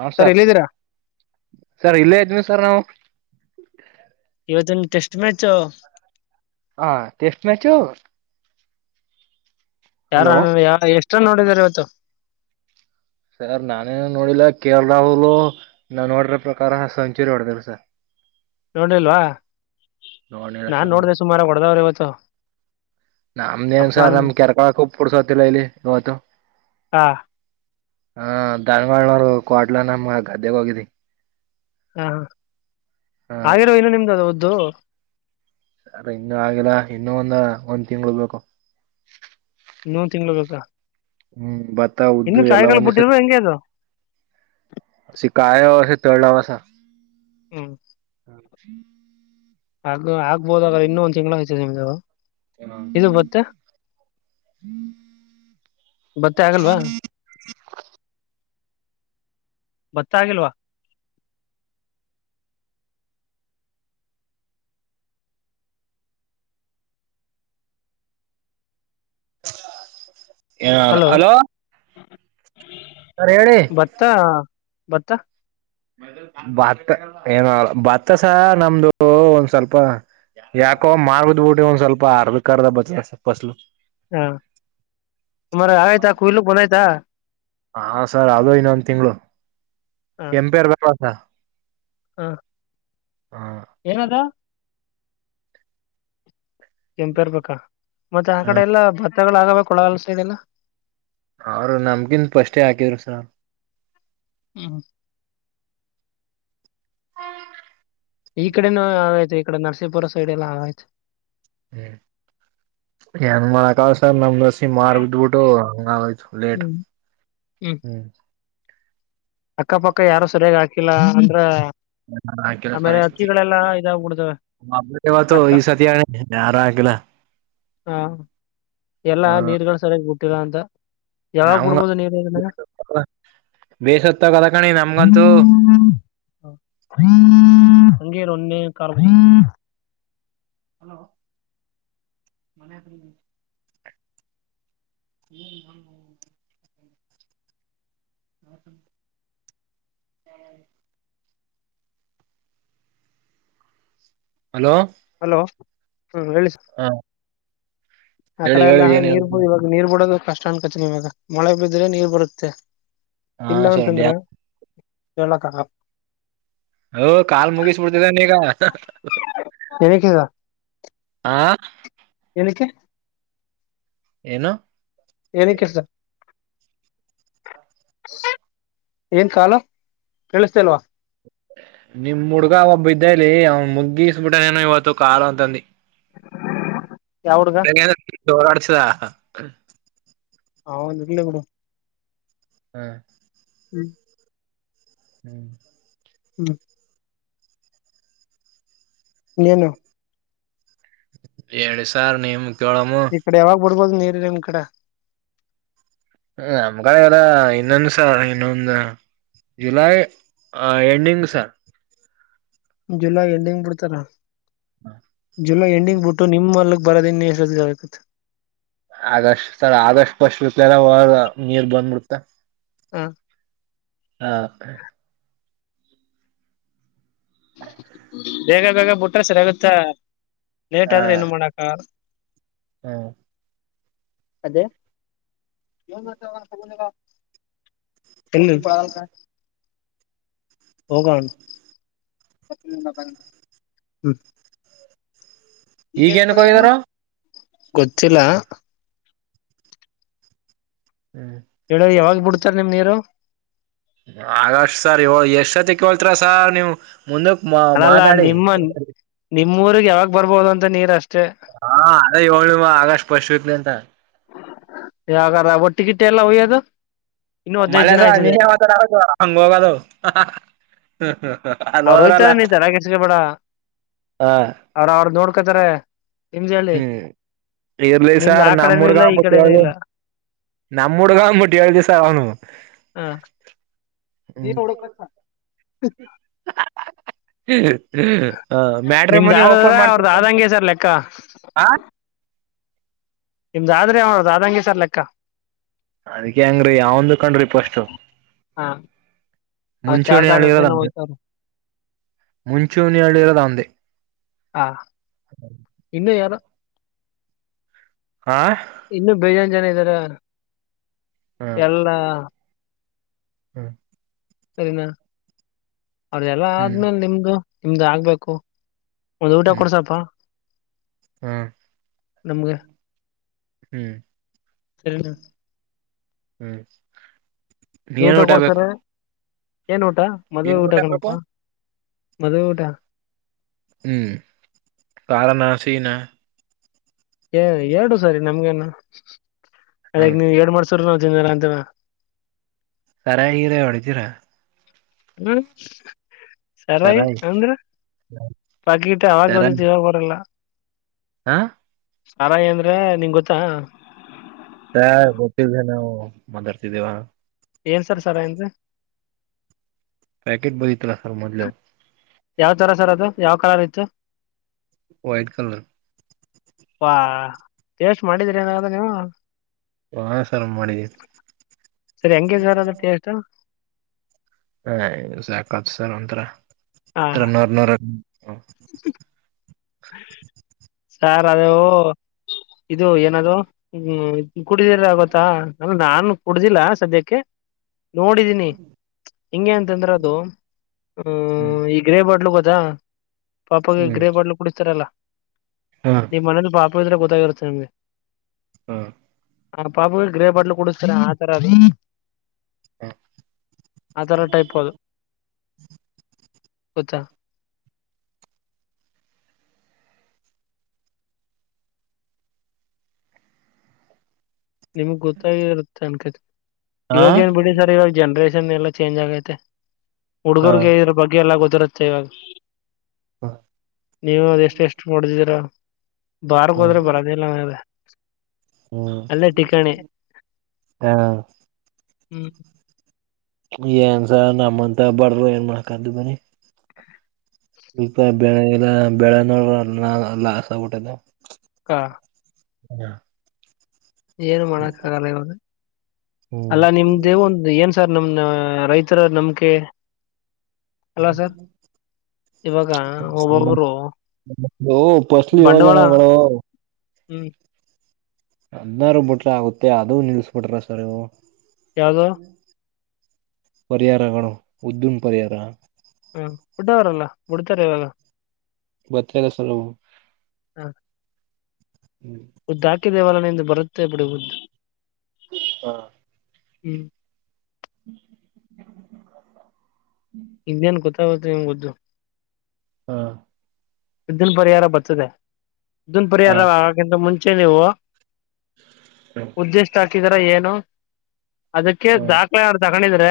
ಹಾ sir sir ಇಲ್ಲೇ ಇದ್ವಿ ಸರ್ ನಾವು [unintelligible] ೆಸ್ಟ್ ಮ್ಯಾಚ್ ಹ ಟೆಸ್ಟ್ ಮ್ಯಾಚ್ ಹ ಯಾರ ಎಷ್ಟ ನೋಡಿದಾರ ಇವತ್ತು ಸರ್ ನಾನೇನು ನೋಡಿಲ್ಲ ಕೇರಳ ಅವುರು ನನ್ ನೋಡ್ರ ಪ್ರಕಾರ ಸಂಚುರಿ ಹೊಡದೇ್ರ ಸರ್ ನೋಡ್ರಿಲ್ವಾ ನೋಡಿಲ್ಲ ನಾನ್ ನೋಡ್ದ ಸುಮಾರ ಕೊಡದವ್ರರು ಇವತ್ತು ಕುತ್ತ [unintelligible] ನಮ್ದೇನ್ಸರ್ ನಮ್ ಕೆರ್ಕಳಕ್ ಉಪ್ಪ ಕುಡ್ಸೋತಿಿಲ್ಲ ಇಲ್ಲಿ ಇವತ್ತು [unintelligible] ಹ ಧನ್ವಾಡನವರು ಕಡ್ಲ ನಮ್ಮ ಗದ್ದೆೆಗೆ ಹೋಗಿದಿ ಹಾ ಹ ಆಿರೋ ಇಲ್ಲ ನಿಮ್ದ ಒ ದು ಸರಿ ಇನ್ನುೂ ಆಗಿಲ್ಲ ಇನ್ನುೂ ಒಂದ ಒಂದ್ ತಿಂಗಳ ಬೇಕು ಏನೋ ಒಂದು ತಿಂಗಳು ಬೇಕಾ ಹ್ಮ್ ಬ ಇನ್ನುೂ ಚಾಯಿಗಳು ಬಿಟ್ಟಿದ್ರು ಹೆಂಗ ಅದು ಿ ಕಾಯ ಅೆ ತಳಲಸ ಹ್ಮ್ ಕ್ಷ ಹ ಆಗ್ಬೋದ್ರ ಇನ್ನೊಂದ್ ತಿಂಗಳ ಆ ಸರಿ ಹ ಹ್ಮ ಹ್ಮ ಭತ್ತ ಆಾಗಿಲ್ವಾ ಯ ಹಲೋ ಸರ್ ಹೇಳಿ ಬತ್ತ ಬತ್ತಾ ಭತ್ತ ಏನ ಭತ್ತಸ ನಮ್ದು ಒಂದ್ ಸ್ವಲ್ಪ ಯಾಕೋ ಮಾರ್ದ್ಬಿಟ್ಟು ಒಂದ್ ಸ್ವಲ್ಪ ಅರ್ಧಕ್ರ್ಧ ಭತ್ತಸ ಫಸ್ಲು ಹಾ ಅರ ಆತಾ ಕಯಲು ಬನಾಯತಾ ಹಾ ಸರ್ ಅದು ಇನ್ನೊಂದು ತಿಂಗಳು ಕೆಂಪೇರ್ ಬ ಹಾ ಹಾ ಏನದ ಕೆಂಪೆ ಇರ್ಬೇಕಾ ಮತ್ತೆ ಆ ಕಡೆ ಎಲ್ಲಾ ಆಗಬೇಕ ಒಳಗಲ್ಸ ಇದೆಲ್ಲ ಅವ್ರ ನಮಗಿನ್ ಫಷ್ಟೇ ಹಾಕಿದ್ರು ಸರ್ ಈ ಕಡೆನ ಯಯ್ತು ಈ ಕಡೆ ನರ್ ಬರ ಸ ಇೈಡೆಲ್ಲ ಹ ಹ್ಮ್ ನ್ ಮಾಡಕಸರ್ ನಮ ದಸಿ ಮಾರ್ ಬಿದ್ಬಿಟ್ಟು ಹಂಗ ಲೇಟ್ ಹ್ಮ್ ಅಕ್ಕ ಪಕ್ಕ ಯಾರು ಸರಿಯಾಗಿ ಹಾಕ ಿಲ್ಲ ಅಂದ್ರೆ ಲ್ಲ ಸವತ್ತು ಈ ಸಾ ಆ ಆರ ಆಕಲ್ಲ ಎಲ್ಲಾ ನೀರುಗಳು ಸರಿ ಹುಟ್ಟಿಲ್ಲ ಅಂತ ಯಾರ ನಮ್ಗ ಬಿಡ್ಬೋದ ನೀರು ಬೇಸತ್ತಾಗದ ಕಣಿ ನಮ್ಗಂತೂ ಹಂಗ ಒನ್ನೆ ಕಾರಾರ್ಬ ಹಲೋ ಮನೆ ಹ್ಮ್ ಹ್ಮ ಹ್ಮ ಹ್ಮ ಹ್ಮ ಹಲೋ ಹಲೋ ಹ್ಮ್ ಹೇಳಿ ಸರ್ ಹ ಆ ಹೇಳಿ ಕಡೆ ಎಲ್ಲ ಹೇಳಿ ಏನ್ ನೀರ್ ಹೇಳ್ತ ಇವಾಗ ನೀರ್ ಬಿಡೋದು ಕಷ್ಟಂಡ್ ಕಚನಿ ಇವಾಗ ಮಳೆ ಬಿದ್ರೆ ನೀರ್ ಬರುತ್ತೆ ಹಾ ಸರ್ ಅಡಿಯಾ ಕೆಳಗಾಗ ಸ ಎನಗೆದಾ ಹ ಏನಿಕೆ ಏನು ಏನೇನು ಕೆಲಸ ಏನ್ ಕಾಲು ಕೇಳಿಸತಲ್ವಾ ನಿಮ್ ಹುಡ್ಗ ಒಬ್ ಇದ್ದೇಲಿ ಅವನ್ ಮುಗ್ಗೀಿಸಬಿಟ್ಟಾನೇನು ಇವತ್ತು ಕಾಳು ಅಂತಂದು ಎ ಚೋರ ಅಡಚದಾ [inaudible] ಅವನ ಇರ್ಲಿ ಬಿಡು ಹ್ಮ್ [inaudible] ಹ್ಮ್ [unintelligible] ನೀನು ಹೆಲಿ ಸಾರ್ ನಿಮ ಕೆಲ್ಲಮ್ಮ ನೋಡ್ಬೋದು ನೀರಿ ಇರ ನಿಮ್ ಕಡೆ ನಮ್ಗಡೆ ಎಲ್ಲ ಇನ್ನೊಂದು ಸರ್ ಇನ್ನೊಂದು July ending sir July ending ಬಿಡ್ತಾರ ಜುಲೈ ಎಂಡಿಂಗ್ ಬಿಟ್ಟು ನಿಮ್ ಮಲ್ ಬರೋದು ಇನ್ನು ಎಷ್ಟ್ ದಿನ ಆಗುತ್ತೆ August sir August first sir ನೀರ್ ಬಂದ್ಬಿಡ್ತ ಹಾ ಹಾ ಬೇಗ ಬೇಗ ಬಿಟ್ರ ಸರಿಯಾಗುತ್ತ ಲೇಟ್ ಆದ್ರೆ ಏನ್ ಮಾಡಾಕ ಹ್ಮ ಅದೇಗ ಇಲ್ಲಿ ಇಲ್ಲಪ್ಪ ಹೋಗೋಣ ಹ್ಮ್ [inaudible] ಈಗ ಏನಕ್ಕೆ ಹೋಗಿದ್ರು ಗೊತ್ತಿಲ್ಲ ಹ್ಮ್ ಹೇಳ್ರ ಯಾವಾಗ ಬಿಡ್ತಾರ ನಿಮ್ ನೀರು ಆಗಷ್ಟ ಸರ್ ಇ ಎಷ್ಟ್ತಿ ಕೇಳ್ತೀರಾ ಸರ್ ನೀವು ಮುಂದಕ್ ಮಾ ಮಾತಾಡಿ ನಿಮ್ಮ ಊರಿಗೆ ಯಾವಾಗ ಬರ್ಬಹುದು ಅಂತ ನೀರ ಅಷ್ಟೆ ಹಾ ಅದ ಹೇಳುವ ಆಗಸ್ಟ್ ಫಸ್ಟ್ ವೀಕ್ ಇಂದ ಯಾವಾಗಾರ ಬಟ್ಟೆ ಗಿಟ್ಟೆ ವಯ್ಯುವುದು ಮಲಸ ನಿಶೇ ಮಾತ ನ ಹಂಗೋಗಾದ ಅವ್ರು ಹೋಯ್ತಾರೆ ನೀ ತಡ ಕೆಸಗೆ ಬೇಡ ಹ ಅವ್ರ ಅವ್ರ ನೋಡ್ ತರೆ ಹ್ಮ್ ಇರ್ಲಿ ಸಾರ್ ನಮ್ಮ ಹುಡ್ಗ ಆಂದಬಿಟ್ಟು ಹೇಳ್ದ ನಮ್ಮ ಹುಡ್ಗ ಆನ್ಬಿಟ್ಟು ಹೇಳ್ದ ಸರ್ ಅವನು ನೀ ಹ್ಮ್ ಳಕಣ ಹ ಹ್ಮ ಮ್ಯಾಡ್ರಿ ಮನಿ ಓಪನ್ ಮಾಡ್ತ ನಿಮ್ದ ಆದ್ರೆ ಅವ ಆದಂಗಗೆ ಸರ್ ಲೆಕ್ಕ ಅದಕ್ಕೆ ಹೆಂಗ್ರೀ ಯಾವಂದು ಕಣ್ರಿ ಪಸ್ಟು ಮುಂಚೂಣಿಳಿಗಳ ತಂದೆ ಮುಂಚೂಣಿಯಳಗಳ ನಂಧೆ ಹಾ ಇನ್ನು ಬೇಜನ್ ಜನ ಇದ್ದಾರೆ ಎಲ್ಲ ಹ್ಮ್ ಸರಿನಾ ಅವ್ರ್ದ ಎಲ್ಲಾ ಹ್ಮ್ ಆದ್ಮೇಲೆ ನಿಮ್ದು ನಿಮ್ದು ಆಗ್ಬೇಕು ಒಂದು್ ಊಟ ಹ್ಮ್ ಹ್ಮ್ ಕೊಡ್ಸಪ್ಪ ನಮಗೆ ಹ್ಮ್ ಹ್ಮ್ ಊಟ ಏನ್ ಬೇಕು ಕೊಡ್ತಾರೆ ಏನ್ ನೋಟ ಊಟಾ ಮದ್ುವೆ ಏನ್ ಊಟ ಬೇಕು ಊಟಕಣಪ್ಪಾ ಮದ ಊಟಾ ಹ್ಮ್ ಕಾರಣಸೀನಾ ಹ ಎರಡು ಸರಿ ನಮ್ಗನ [inaudible] ಅದ ಹ್ಮ್ ನೀವ್ ಎರಡ್ ಮಾಡ್ಸ್ರ ಿಂದ ರಂತ ಸರಾಗಿಿರ ಹೊಡಿತೀರಾ ಹ್ಮ ಸರಾಇ ಸರಾಯಿ ಅಂದ್ರ ಪಕಗಿಟ್ಟ ಅವಾಗ ಬದ ಸರಾಯಿ ಇವಾಗ ಬರಲ್ಲ ಹಾ ಸಾರಾಇ ಅಂದ್ರೆ ನಿಂಗ ಗೊತ್ತಾ ಸರ್ ಗೊತ್ತಿಲ್ದೆನೆ ಮಾತಾಡ್ತಿದ್ದೀಯಾ ಏನ್ ಸರ್ ಸಾರೈ ಅಂದ್ರೆ ಪ್ಯಾಕೆಟ್ ಬದತ್ರಾ ರ್ಮದಲ [unintelligible] ಯಾವ ತರ ಸರ್ ಅದು ಯಾವ ಕಲರ್ ಇತ್ತು ವೈಟ್ ಕಲರ್ ವಾ ಟೇಸ್ಟ್ ಮಾಡಿದ್ರಿ ಏನಾದ್ರ ನೀವು ಹಾ ಸರ್ ಮಾಡಿದೀವಿ ಸರಿ ಹೆಂಗಾರ ಅದ್ರ ಟೇಸ್ಟ್ ಹ ಸಾಕತ್ ಸರ್ ಒಂಥರ ಇ ನೂರ ನೊರೆ ಸರ್ ಅದು ಇದು ಏನಾದ ಹ್ಮ್ ಕುಡಿದಿದೆ ಆಗತ್ತಾ ಅ ನಾನು ಕುಡ್ದಿಲ್ಲ ಸದ್ಯಕ್ಕೆ ನೋಡಿದೀನಿ ಹಿಂಗೆ ಅಂತಂದ್ರ ಅದು ಹ್ಮ್ ಹಹ ಈ ಗ್ರೇ ಬಾತ್ಲು ಬ ದಾ [unintelligible] ಪಾಪಗೆ ಹ್ಮ್ ಗ್ರೇ ಬಾಲು ಕುಡಿಸ್ತಾರಲ್ಲಾ ಹಾ ನಿ ಮನಲು ಪಾಪ ್ರೆ ಗೊತ್ತಾಗಿರುತ್ತೆ ನಿಮ್ಗೆ ಹ್ಮ ಆ ಪಾಪಗಳು ಗ್ರೇ ಬಡ್ಲು ಕುಡತನ ಆ ತರ ಅದ ಆಥರ ಟೈಪ್ ಅದು ಗೊತ್ತಾ ನಿಮಗ್ ಗೊತ್ತಾಗಿ ಇರುತ್ತೆ ಅನ್ಕ ಹಾ ಇವಾಗ ಏನ್ ಬಿಡಿ ಸರ್ ಇವಾಗ ಜನ್ರೇಷನ್ ಎಲ್ಲ ಚೇಂಜ್ ಆಗೈತೆ ಹಾ ಹುಡ್ಗರ್ಗೆ ಇದ್ರ ಬಗ್ಗೆ ಎಲ್ಲ ಗೊತ್ತಿರತ್ತೆ ಸವಾಗ [unintelligible] ನೀವು ಅದೆಷ್ಟ ಎಷ್ಟು ಮಾಡ್ದಿದ್ದೀರಾ ಬಾರ್ ಹೋದ್ರೆ ಹ್ಮ್ ಬರೋದಿಲ್ಲಲ್ಲ [inaudible] ಹ್ಮ್ ಅಲ್ಲ ಟಿಕಣೆ ಹಾ ಹ್ಮ್ ಏನ್ಸ ನಮ್ಮಂತ ಬಡರು ಏನ್ ಮಾಡಕ್ದು ಬನ್ನಿ ಈಗ ಬೆಳೆ ಎಲ್ಲ ಬೆಳೆ ನೋಡಾ ಲಾಸಬಿಟ್ಟದವು ಹ್ಮ ಏನು ಮಾಡಕ್ ಆಗಲ್ಲ ಇರದು ಹ್ಮ್ ಅಲ್ಲ ನಿಮ್ದೇವ ಒಂದು ಏನ್ ಸರ್ ನಮ್ ರೈತರ ನಂಬಿಕೆ [inaudible] ಅದು ಪಸ್ಲು ಯೋಜನೆಗಳು ಹ್ಮ್ ಹದ್ನಾರ ಬಿಟ್ರೆ ಆಗುತ್ತೆ ಅದು ನಿಲ್ಸ್ ಬುಟ್ರೆ ಸರ್ ಇವ್ರು ಹ [inaudible] ಪರಿಹಾರಗಳು ಉದ್ದೂಮ್ ಪರಿಯಾರ ಹ್ಮ ಬಿಟ್ಟವ್ರಲ್ಲ ಬುಡ್ತಾರ ಇವಾಗ [unintelligible] ಬತ್ತೇಲ್ಲ ಸಲ್ಲ ಉದ್ದ ಹಾಕಿದೇವಲ್ಲ ನಿಂದು ಬರುತ್ [inaudible] ಮತ್ತ ಬಿಡುಬ ಹಾ ಹ್ಮ್ [inaudible] ಹ ಇನ್ನೇನ್ ಗೊತ್ತಾಗುತ್ತ ನಿಮ್ ಗುದ್ದು ಹಾ ಇದ್ದನ್ ಪರಿಹಾರ ಬತ್ತದೆ ಇದನ್ ಹಾ ಪರಿಹಾರ ಆಗಿಂದ್ ಮುಂಚ್ ಚೆ ನೀವು ಸರಿ ಉದ್ದೇಷ್ಟಕಿದ್ ಅ ಏನು ಅದಕ್ಕೆ ಹ್ಮ ದಾಖಲೆ ಅರ್ದಕ್ ಕಣಿದ್ರ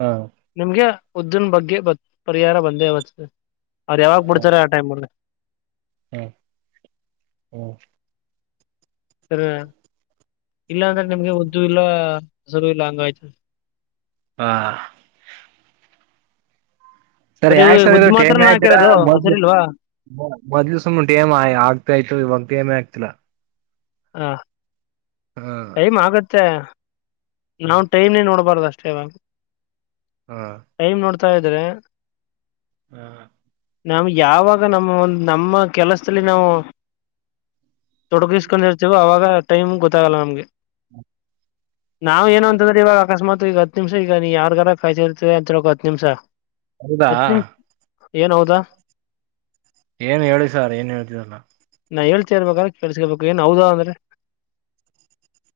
ಹಾ ನಿಮ್ಗೆ ಉದ್ದನ್ ಬಗ್ಗೆ ಬತ್ ಪರಿಹಾರ ಬಂದೇ [unintelligible] ಅವವತ್ತು [unintelligible] ಆ ಟೈಮು ಅಲ್ಲಿ ಹ್ಮ- ಹ್ಮ ರ ಇಲ್ಲಾಂದ್ರೆ ನಿಮ್ಗೆ ಉದ್ದು ಇಲ್ಲ [unintelligible] ಲ್ಲ ಅಂಗಾಯತ ಹಾ ಸರಿ ಯಾಕೆ ಸರ್ ಇದು ಟೇಮ್ಮ್ಆರ ಮದ್ಲು ಮೊದ್ಲು ಸುಮ್ಮ್ ಟೇಮ್ ಆಗ್ತಾಾಯತು ಇವಾಗ ಟೇಮೆ ಆಗ್ತಿರಾ ಹಾ ಹಾ ಟೈಮ್ ಆಗತ್ತೆ ನಾವ್ ಟೈಮ್ನೇ ನೋಡ್ಬಾರ್ದ ಷ್ಟ [inaudible] ಹಾ ಟೈಮ್ ನೋಡ್ತ್ ತಾ ಇದ್ರೆ [inaudible] ನಮ್ ಯಾವಾಗ ನಮ್ಮ ಒಂದು [unintelligible] ನಮ್ಮ ಕೆಲಸಲಿ ನಾವು [unintelligible] ತೊಡಗಿಸ್ಕೊಂಡ್ ಇರ್ತೀವಿ ಅವಾಗ [unintelligible] ಟೈಮ್ ಗೊತ್ತಾಗಲ್ಲ ನಮ್ಗೆ [unintelligible] ನಾವ್ ಏನು ಅಂದ್ರೆ ಇವಾಗ ಅಕಸ್ಮಾತ್ [unintelligible] ಈಗ ಹತ್ ನಿಮಿಷ ಈಗ ನೀ ಯಾರ್ಗಾರ ಕಾಯ್ತಾ ಎರ್ಥನಿ ಅಂತ ಹೇಳ ಹತ್ ನಿಮಿಷ [unintelligible] ಹೌದಾ [unintelligible] ಏನ್ ಹೌದಾ [unintelligible] ಏನ್ ಹೇಳಿ ಸರ್ ಏನ್ ಹೇಳ್ತೀರಲ್ಲ [unintelligible] ಏನ್ ಹೌದಾ ಅಂದ್ರೆ [unintelligible]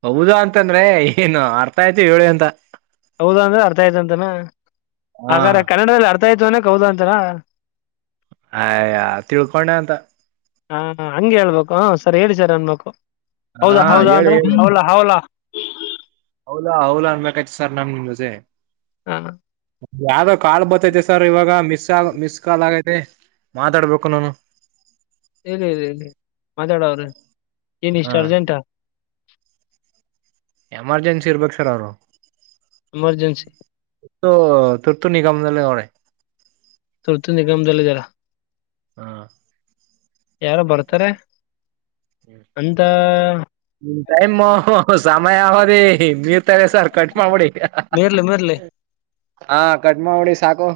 ಹೌದಾ ಅಂತಂದ್ರೆ ಏನು ಅರ್ಥ ಆಯ್ತು ಹೇಳಿ ಅಂತ [unintelligible] ಹೌದ ಅಂದ್ರೆ ಅರ್ಥ ಆಯ್ತಂತನ [unintelligible] ಹಾ ಹಾಗಾದ್ರೆ ಕನ್ನಡದಲ್ಲಿ ಅರ್ [unintelligible] ಆಯ್ತು ಅನಕ್ ಹೌದ ಅಂತಾರ ಹಯಾ ತಿಳ್ಕೊಂಡೆ ಅಂತ ಹಾ ಹಂಗೆ ಹಳ್ಬೇಕು ಹ ಸರ್ ಹೇಳಿ ಸರ್ ಅನ್ಬೇಕು ಹಾ ಹೌದಾ ಹೌದಾ ಹೇಳಿ ಅಂದ್ರೆ ಹೇಳಿ ಹೌಲ ಹೌಲ ಹೌಲಾ ಹೌಲಾ ಅನ್ಬೇಕಾಯ್ತು ಸರ್ ನಾನ್ ನಿಮ್ ಜೋತೆ ಹಾ [inaudible] ಯಾವ್ದೋ ಕಾಲ್ ಬತ್ತೈತೇ ಸರ್ ಇವಾಗ [unintelligible] ಮಿಸಾ ಮಿಸಕಾಲಾಗ [unintelligible] ಮಾತಾಡ್ಬೇಕು ನಾನು [unintelligible] ಇದೆ ಇದೆ ಇ [unintelligible] ಮಾತಾಡ ಅವರು [unintelligible] ಎನ್ ಹ ಈಷ್ಟರ್ಜೆಂಟ [unintelligible] ಎಮರ್ಜೆನ್ಸಿ ಇರ್ಬೇಕು ಸರ್ ಅವರು [unintelligible] [inaudible] ತರ್ತು ನಿಗಮನಲ್ಲನೋಣೆ [unintelligible] ತರ್ತು ನಿಗಮ ದಲ್ಲ ಇದಲ [unintelligible] ಹಾ [unintelligible] ನಿನ್ ಟೇಮ್ಯು [unintelligible] ಮ ಅವ ಮರ್ತಾರೆ ಸರ್ ಕಟ್ ಮಾಡಬುಡಿ ಮೇರ್ಲೆ ಮೇರ್ಲೆ [unintelligible] ಹಾ ಕಟಮಾಡಿಬಿಡಿ ಸಾಕು